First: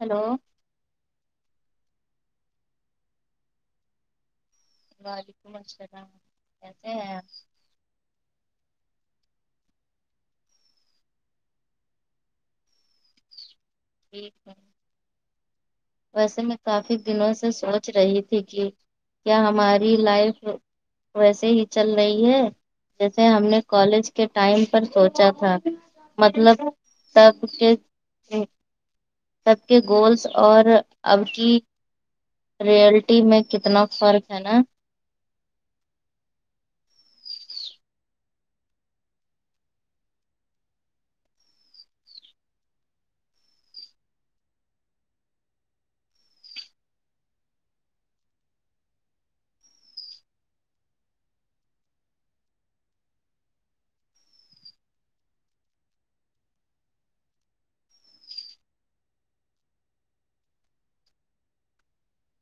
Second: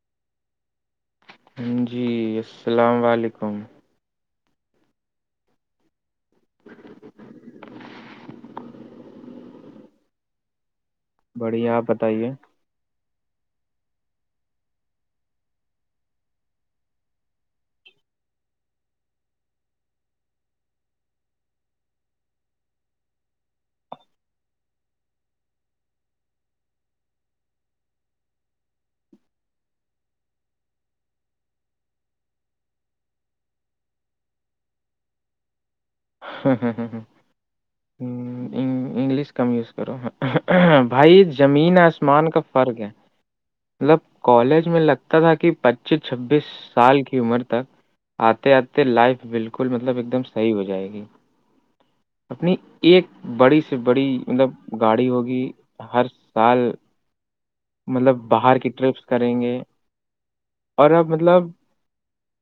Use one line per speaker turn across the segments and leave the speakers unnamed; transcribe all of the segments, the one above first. hello
جی السلام و علیکم
وعلیکم السلام کیسے ہیں
بڑھیا آپ بتائیے
ٹھیک ہے ویسے میں کافی دنوں سے سوچ رہی تھی کہ کیا ہماری لائف ویسے ہی چل رہی ہے جیسے ہم نے کالج کے ٹائم پر سوچا تھا مطلب سب کے سب کے گولس اور اب کی رئلٹی میں کتنا فرق ہے نا
ہمم انگلش کم یوز کرو بھائی زمین آسمان کا فرق ہے مطلب کالج میں لگتا تھا کہ پچیس چھبیس سال کی عمر تک آتے آتے لائف بالکل مطلب ایک دم صحیح ہو جائے گی اپنی ایک بڑی سے بڑی مطلب گاڑی ہوگی ہر سال مطلب باہر کی ٹرپس کریں گے اور اب مطلب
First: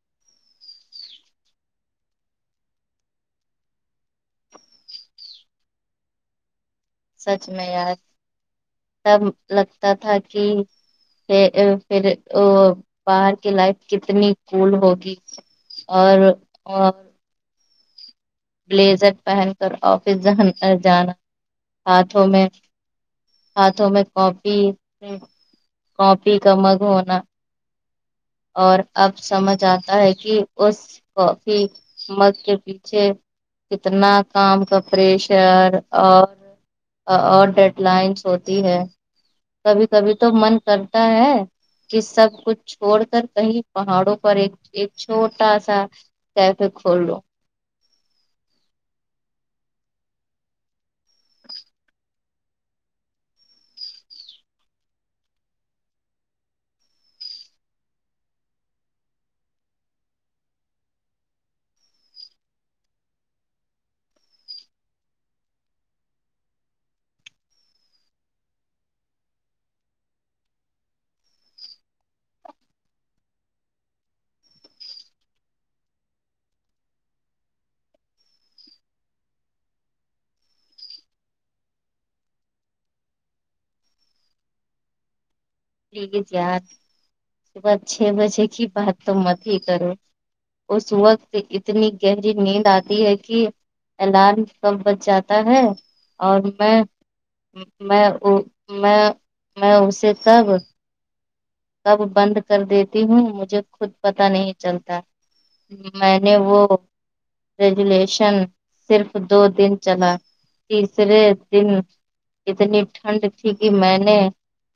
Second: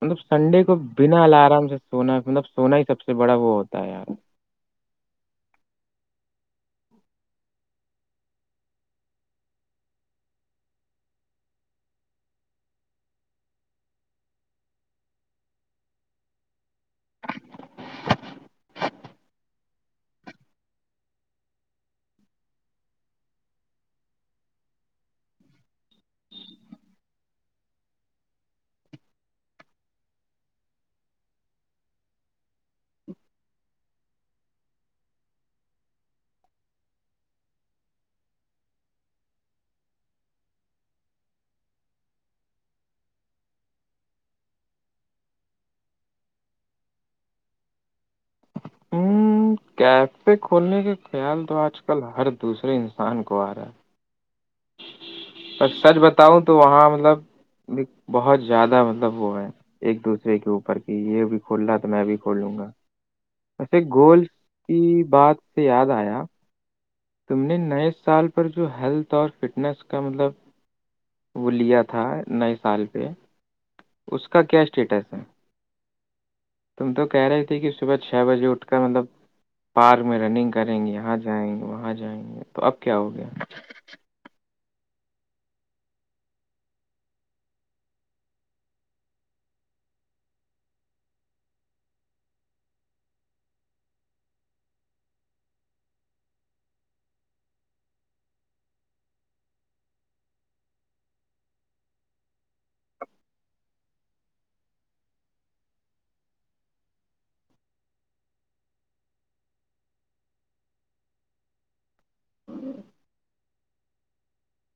مطلب سنڈے کو بنا الارام سے سونا مطلب سونا ہی سب سے بڑا وہ ہوتا ہے یار
سچ میں یار تب لگتا تھا کہ پھر ا باہر کی لائف کتنی کول ہوگی اور بلیزر پہن کر آفس جا جانا ہاتھوں میں ہاتھوں میں کاپی کاپی کا مگ ہونا اور اب سمجھ آتا ہے کہ اس کافی مگ کے پیچھے کتنا کام کا پریشر اور اور ڈیڈ لائنس ہوتی ہے کبھی کبھی تو من کرتا ہے کہ سب کچھ چھوڑ سر کہیں پہاڑوں پر ایک ایک چھوٹا سا کیفے کھول لو
ہمم کیفے کھولنے کا خیال تو آج کل ہر دوسرے انسان کو آ رہا ہے پر سچ بتاؤ تو وہاں مطلب بہت زیادہ مطلب وہ ہے ایک دوسرے کے اوپر کی یہ بھی کھول رہ ہے تو میں بھی کھول لوں گا ویسے گولس کی بات سے یاد آیا تم نے نئے سال پر جو ہیلتھ اور فٹنس کا مطلب وہ لیا تھا نئے سال پہ اس کا کیا اسٹیٹس ہے تم تو کہہ رہی تھی کہ صبح چھ بجے اٹھ کر مطلب پارک میں رننگ کریں گے یہاں جائیں گے وہاں جائیں گے تو اب کیا ہو گیا
پلیز یار صبح چھ بجے کی بات تو مت ہی کرو اس وقت اتنی گہری نیند آتی ہے کہ الارم کب بچ جاتا ہے اور میں میں او میں میں اسے تب کب بند کر دیتی ہوں مجھے خود پتا نہیں چلتا میں نے وہ ریجولیشن صرف دو دن چلا تیسرے دن اتنی ٹھنڈ تھی کہ میں نے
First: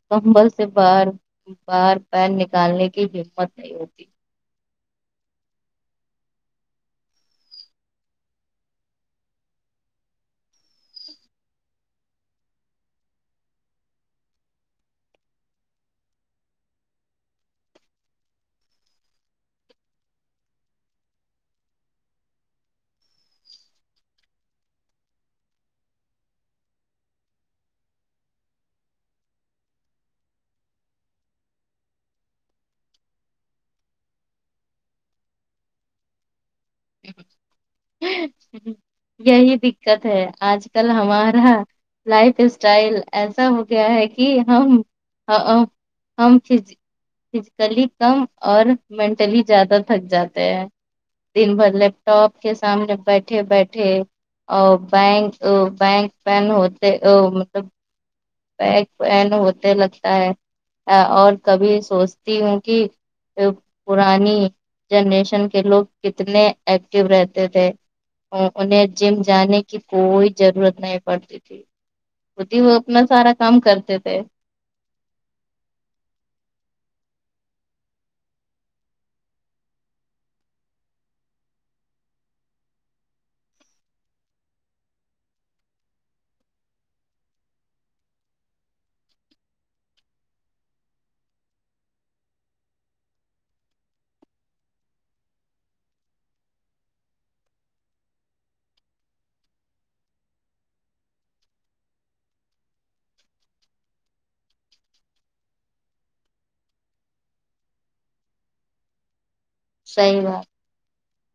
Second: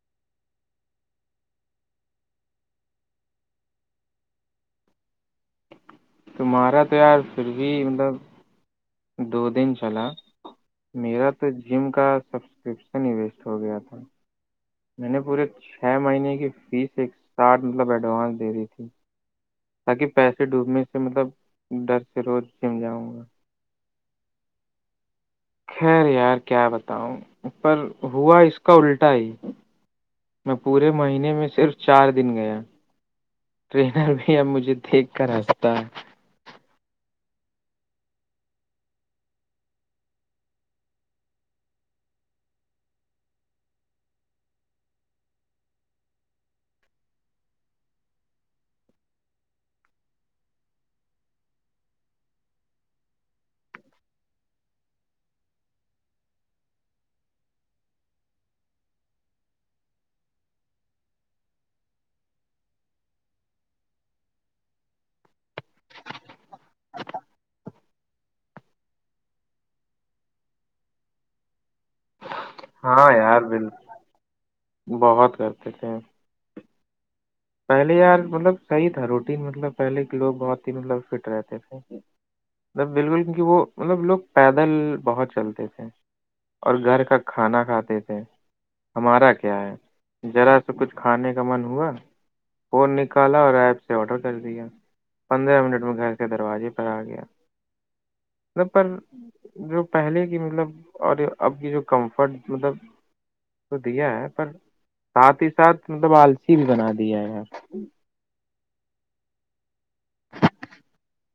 کمبل سے باہر باہر پیر نکالنے کی ہمت نہیں ہوتی
تمہارا تو یار پھر بھی مطلب دو دن چلا میرا تو جم کا سبسکرپشن ہی ویسٹ ہو گیا تھا میں نے پورے چھ مہینے کی فیس ایک ساھ مطلب ایڈوانس دے دی تھی تاکہ پیسے ڈوبنے سے مطلب ڈر سے روز جم جاؤں گا خیر یار کیا بتاؤں پر ہوا اس کا الٹا ہی میں پورے مہینے میں صرف چار دن گیا ٹرینر بھی اب مجھے دیکھ کر ہنستا ہے
یہی دقت ہے آج کل ہمارا لائف اسٹائل ایسا ہو گیا ہے کہ ہم ہم ف فزیکلی کم اور مینٹلی زیادہ تھک جاتے ہیں دن بھر لپ ٹاپ کے سامنے بیٹھے بیٹھے او بینک او بینک پین ہوتے او مطلب بیک پین ہوتے لگتا ہے اور کبھی سوچتی ہوں کہ پرانی جنریشن کے لوگ کتنے ایکٹو رہتے تھے انہیں جم جان کی کوئی ضرورت نہیں پڑتی تھی خود ہی وہ اپنا
ہاں
سارا
یار
کام
بل
کرتے تھے
بہت کرتے تھے پہلے یار مطلب سہی تھا روٹین مطلب پہلے کے لوگ بہت ہی مطلب فٹ رہتے تھے بالکل کیونکہ وہ مطلب لوگ پیدل بہت چلتے تھے اور گھر کا کھانا کھاتے تھے ہمارا کیا ہے ذرا سا کچھ کھانے کا من ہوا فون نکالا اور ایپ سے آڈر کر دیا پندرہ منٹ میں گھر کے دروازے پر آ گیا مت پر جو پہلے کی مطلب اور اب کی جو کمفرٹ مطلب تو دیا ہے پر ساتھ ہی ساتھ مطلب آلسیی بھی بنا دیا ہے
صحی بات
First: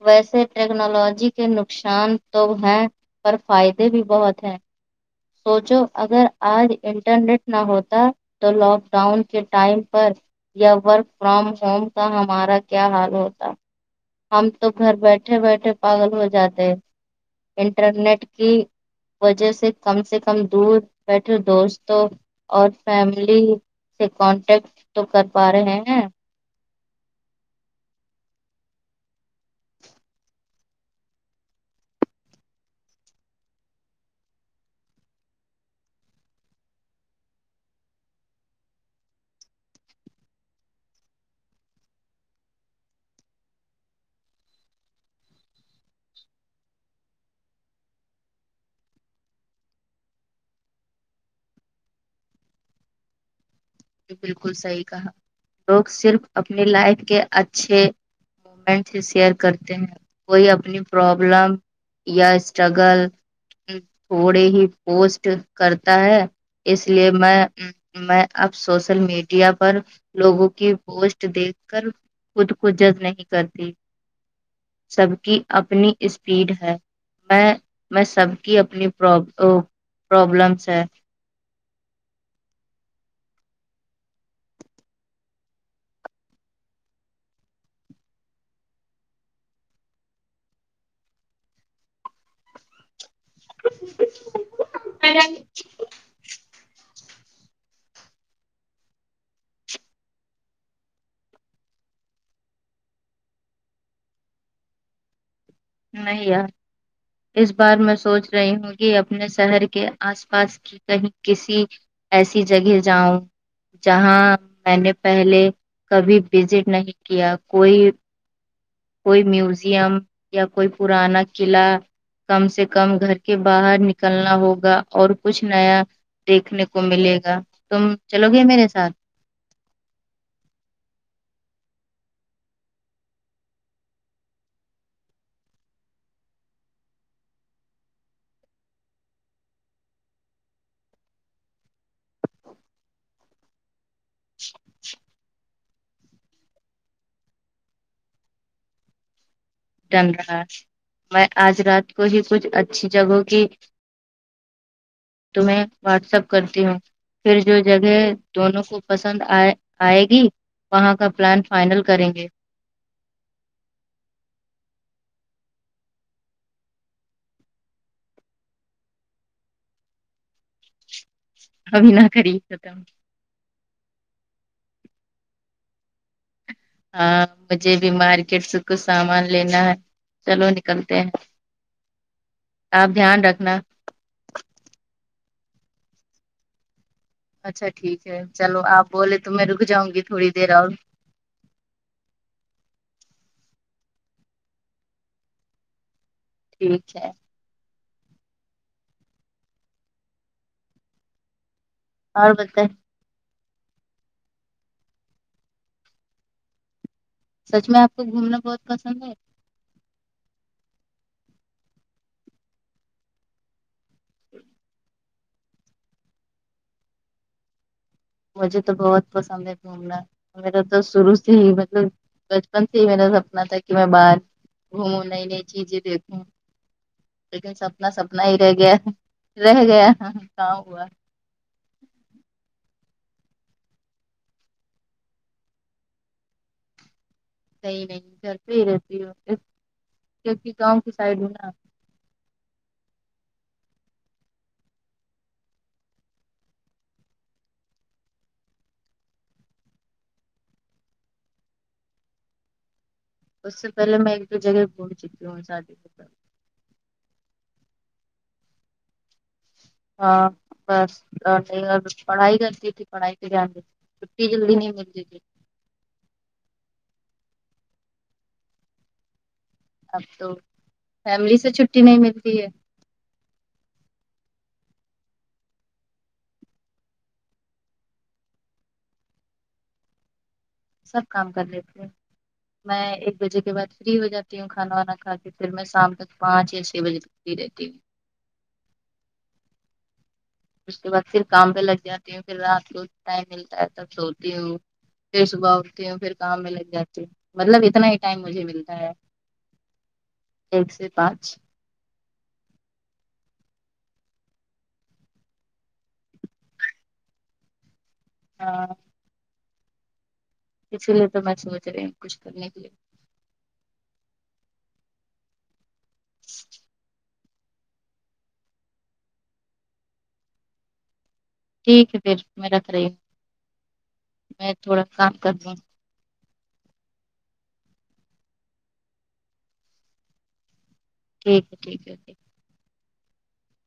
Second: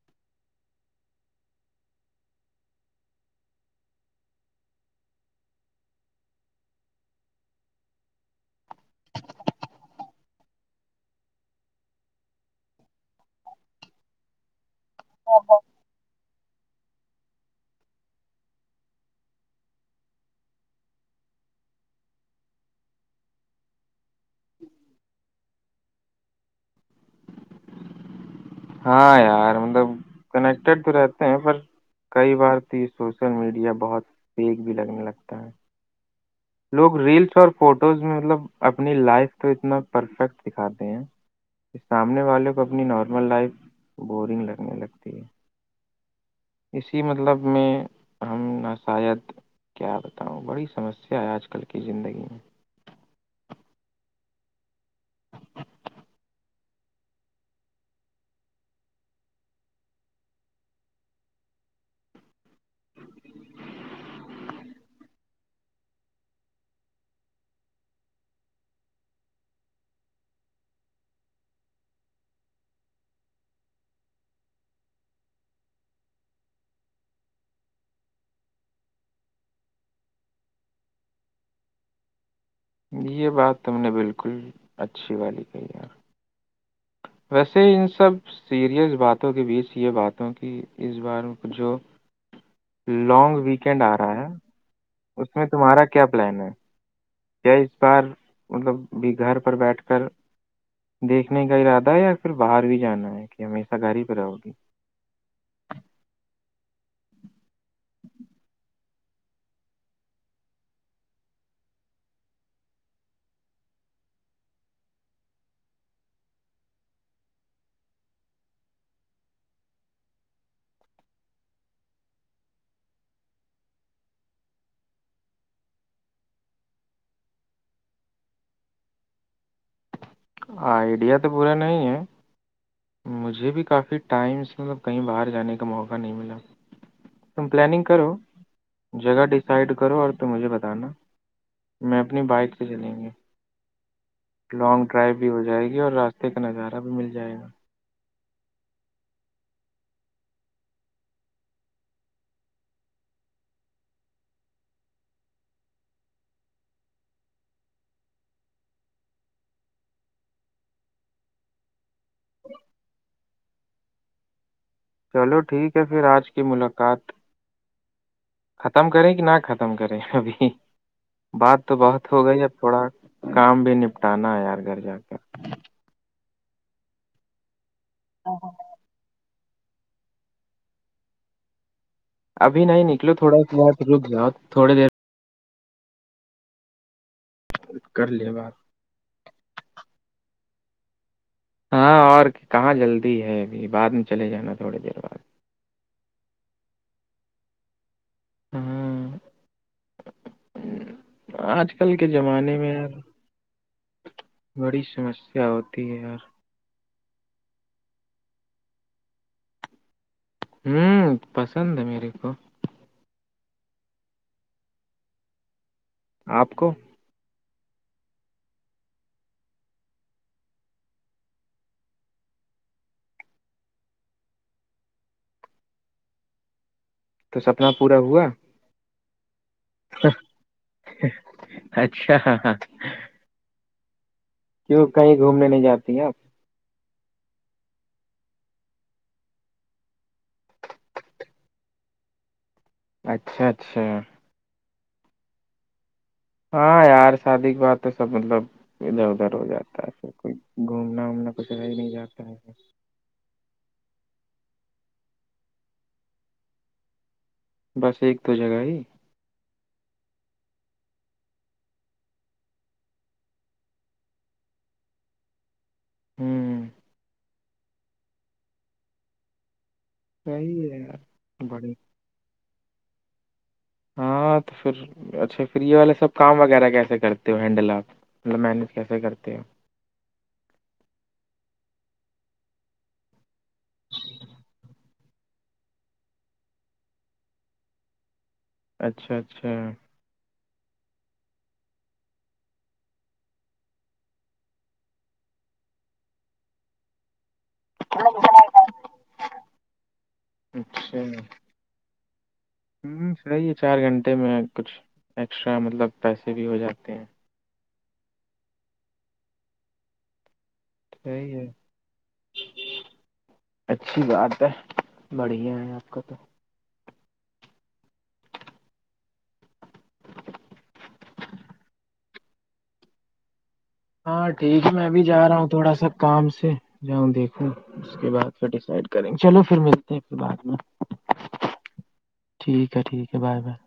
ویسے ٹیکنالوجی کے نقصان تو ہے پر فائدے بھی بہت ہیں سوچو اگر آج انٹرنیٹ نہ ہوتا تو لاک ڈاؤن کے ٹائم پر یا ورک فرام ہوم کا ہمارا کیا حال ہوتا ہم تو گھر بیٹھے بیٹھے پاگل ہو جاتے ہیں انٹرنیٹ کی وجہ سے کم سے کم دور بیٹھے دوستوں اور فیملی سے کانٹیکٹ تو کر پا رہے ہیں
ہاں یار مطلب کنیکٹیڈ تو رہتے ہیں پر کئی بار تو یہ سوشل میڈیا بہت فیک بھی لگنے لگتا ہے لوگ ریلس اور فوٹوز میں مطلب اپنی لائف تو اتنا پرفیکٹ دکھاتے ہیں سامنے والے کو اپنی نارمل لائف بورنگ لگنے لگتی ہے اسی مطلب میں ہم نہ شاید کیا بتاؤں بڑی سمسیا ہے آج کل کی زندگی میں
بالکل صحیح کہا لوگ صرف اپنی لائف کے اچھے شیئر کرتے ہیں کوئی اپنی پرابلم یا اسٹرگل تھوڑے ہی پوسٹ کرتا ہے اس لیے میں میں اب سوشل میڈیا پر لوگوں کی پوسٹ دیکھ کر خود کو جد نہیں کرتی سب کی اپنی اسپیڈ ہے میں میں سب کی اپنی پرا پرابلمس ہے
یہ بات تم نے بالکل اچھی والی کہی ہے ویسے ان سب سیریس باتوں کے بیچ یہ باتوں کی اس بار جو لونگ ویکینڈ آ رہا ہے اس میں تمہارا کیا پلان ہے یا اس بار مطلب بھی گھر پر بیٹھ کر دیکھنے کا ارادہ ہے یا پھر باہر بھی جانا ہے کہ ہمیشہ گھر ہی پہ رہو گی
نہیں یار اس بار میں سونچ رہی ہوں کہ اپنے شہر کے آس پاس کی کہیں کسی ایسی جگہ جاؤں جہاں میں نے پہلے کبھی وزٹ نہیں کیا کوئی کوئی میوزیم یا کوئی پرانا قلعہ کم سے کم گھر کے باہر نکلنا ہوگا اور کچھ نیا دیکھنے کو ملے گا تم چلو گے میرے ساتھ
ہاں آئیڈیا تو بورا نہیں ہے مجھے بھی کافی ٹائم سے مطلب کہی باہر جانے کا موقع نہیں ملا تم پلاننگ کرو جگہ ڈیسائڈ کرو اور تم مجھے بتانا میں اپنی بائک سے چلیںگے لانگ ڈرائیو بھی ہو جائے گی اور راستے کا نظارہ بھی مل جائے گا
ڈن رہا میں آج رات کو ہی کچھ اچھی جگہوں کی تمہیں واٹس اپپ کرتی ہوں پھر جو جگہ دونوں کو پسند آئے آئے گی وہاں کا پلان فائنل کریں گے
چلو ٹھیک ہے پھر آج کی ملاقات ختم کریں کہ نہ ختم کریں ابھی بات تو
ابھی نہ
بہت ہو گئی اب
کریے
تھوڑا
ختم
کام بھی نپٹانا ہے یار گھر جا کر
ہاں مجھے بھی مارکیٹ سے کچھ سامان لینا ہے چلو نکلتے ہیں
ابھی نہیں
آپ
نکلو
دھیان
تھوڑا
رکھنا
سا روک جاؤ تھوڑے دیر
اچھا ٹھیک
کر
ہے
لے بات
چلو آپ بولے تو میں رک جاؤں گی تھوڑی دیر اور
ہاں اور کہاں جلدی ہے ابھی بعد میں چلے جانا تھوڑی دیر بعد
ٹھیک ہے
ہاں آج کل کے
اور
زمانے
بتائیں
میں بڑی سمسیا ہوتی ہے یار
سچ میں آپ کو گھومنا بہت پسند ہے
ھمم پسند ہے میرے کو آپ کو
مجھے تو بہت پسند ہے گھومنا میرا تو شروع سے ہی مطلب بچپن سے ہی میرا سپنا تھا کہ میں باہر گھومو نئی نئی چیزیں دیکھوں
تو
لیکن سپنا
پورا
سپنا
ہوا
ہی رہ گیا رہ گیا کہاں ہوا
اچھا ہاں ہاں کیوں کہیں گھومنے نہیں جاتی ہیں آپ
کئی نہیں گھر پہ ہی رہتی ہو کیونکہ گاؤں کی سائڈ ہو نا
اچھا اچھا ہاں یار شادی کی بات تو سب مطلب ادھر ادھر ہو جاتا ہے پھر کوئی گھومنا وومنا کچھ رہ ہی نہیں جاتا ہے
اس سے پہلے میں ایک دو جگہ گھوم چکی ہوں شادی کے
بس ایک دو جگہ ہی
ہاں بس اور پڑھائی کرتی تھی پڑھائی کے دھیان [unintelligible]
ہوں
اب تو
صحیح ہے
فیملی
یار
سے
بڑی
چھٹی نہیں ملتی ہے
ہاں تو پھر اچھا پھر یہ والے سب کام وغیرہ کیسے کرتے ہو ہینڈل آپ مطلب مینج کیسے کرتے ہو
سب کام کر لیتے ہیں میں ایک بجے کے بعد فری ہو جاتی ہوں کھانا وانا کھا کے پھر میں شام تک پانچ یا چھ بجے تک [unintelligible]
اچھا اچھا
اس کے بعد پھر کام پہ لگ جاتی ہوں پھر رات کو ٹائم ملتا ہے تب سوتی ہوں پھر صبح اٹھتی ہوں پھر کام میں لگ جاتی ہیں مطلب اتنا ہی ٹائم مجھے ملتا ہے ایک سے پانچ
ہ صحی ہے چار گھنٹے میں کچھ ایکسٹرا مطلب پیسے بھی ہو جاتے ہیں
ہاں اسی لیے تو
صحیح
میں
ہے
سوچ رہی ہوں کچھ کرنے کے لیے
اچھی بات ہے بڑھیا ہے آپ کا تو
اس ٹھیک ہے پھر میں رکھ رہی ہوں
ہاں ٹھیک ہے
تھوڑا
میں بھی
کام
جا
کر
رہا ہوں
دوں
تھوڑا سا کام سے جاؤں دیکھوں اس کے بعد پھر ڈسائڈ کریں گے چلو پھر ملتے ہیں پھر بعد میں
ٹھیک ہے ٹھیک ہے
ٹھیک ہے ٹھیک ہے بائے بائے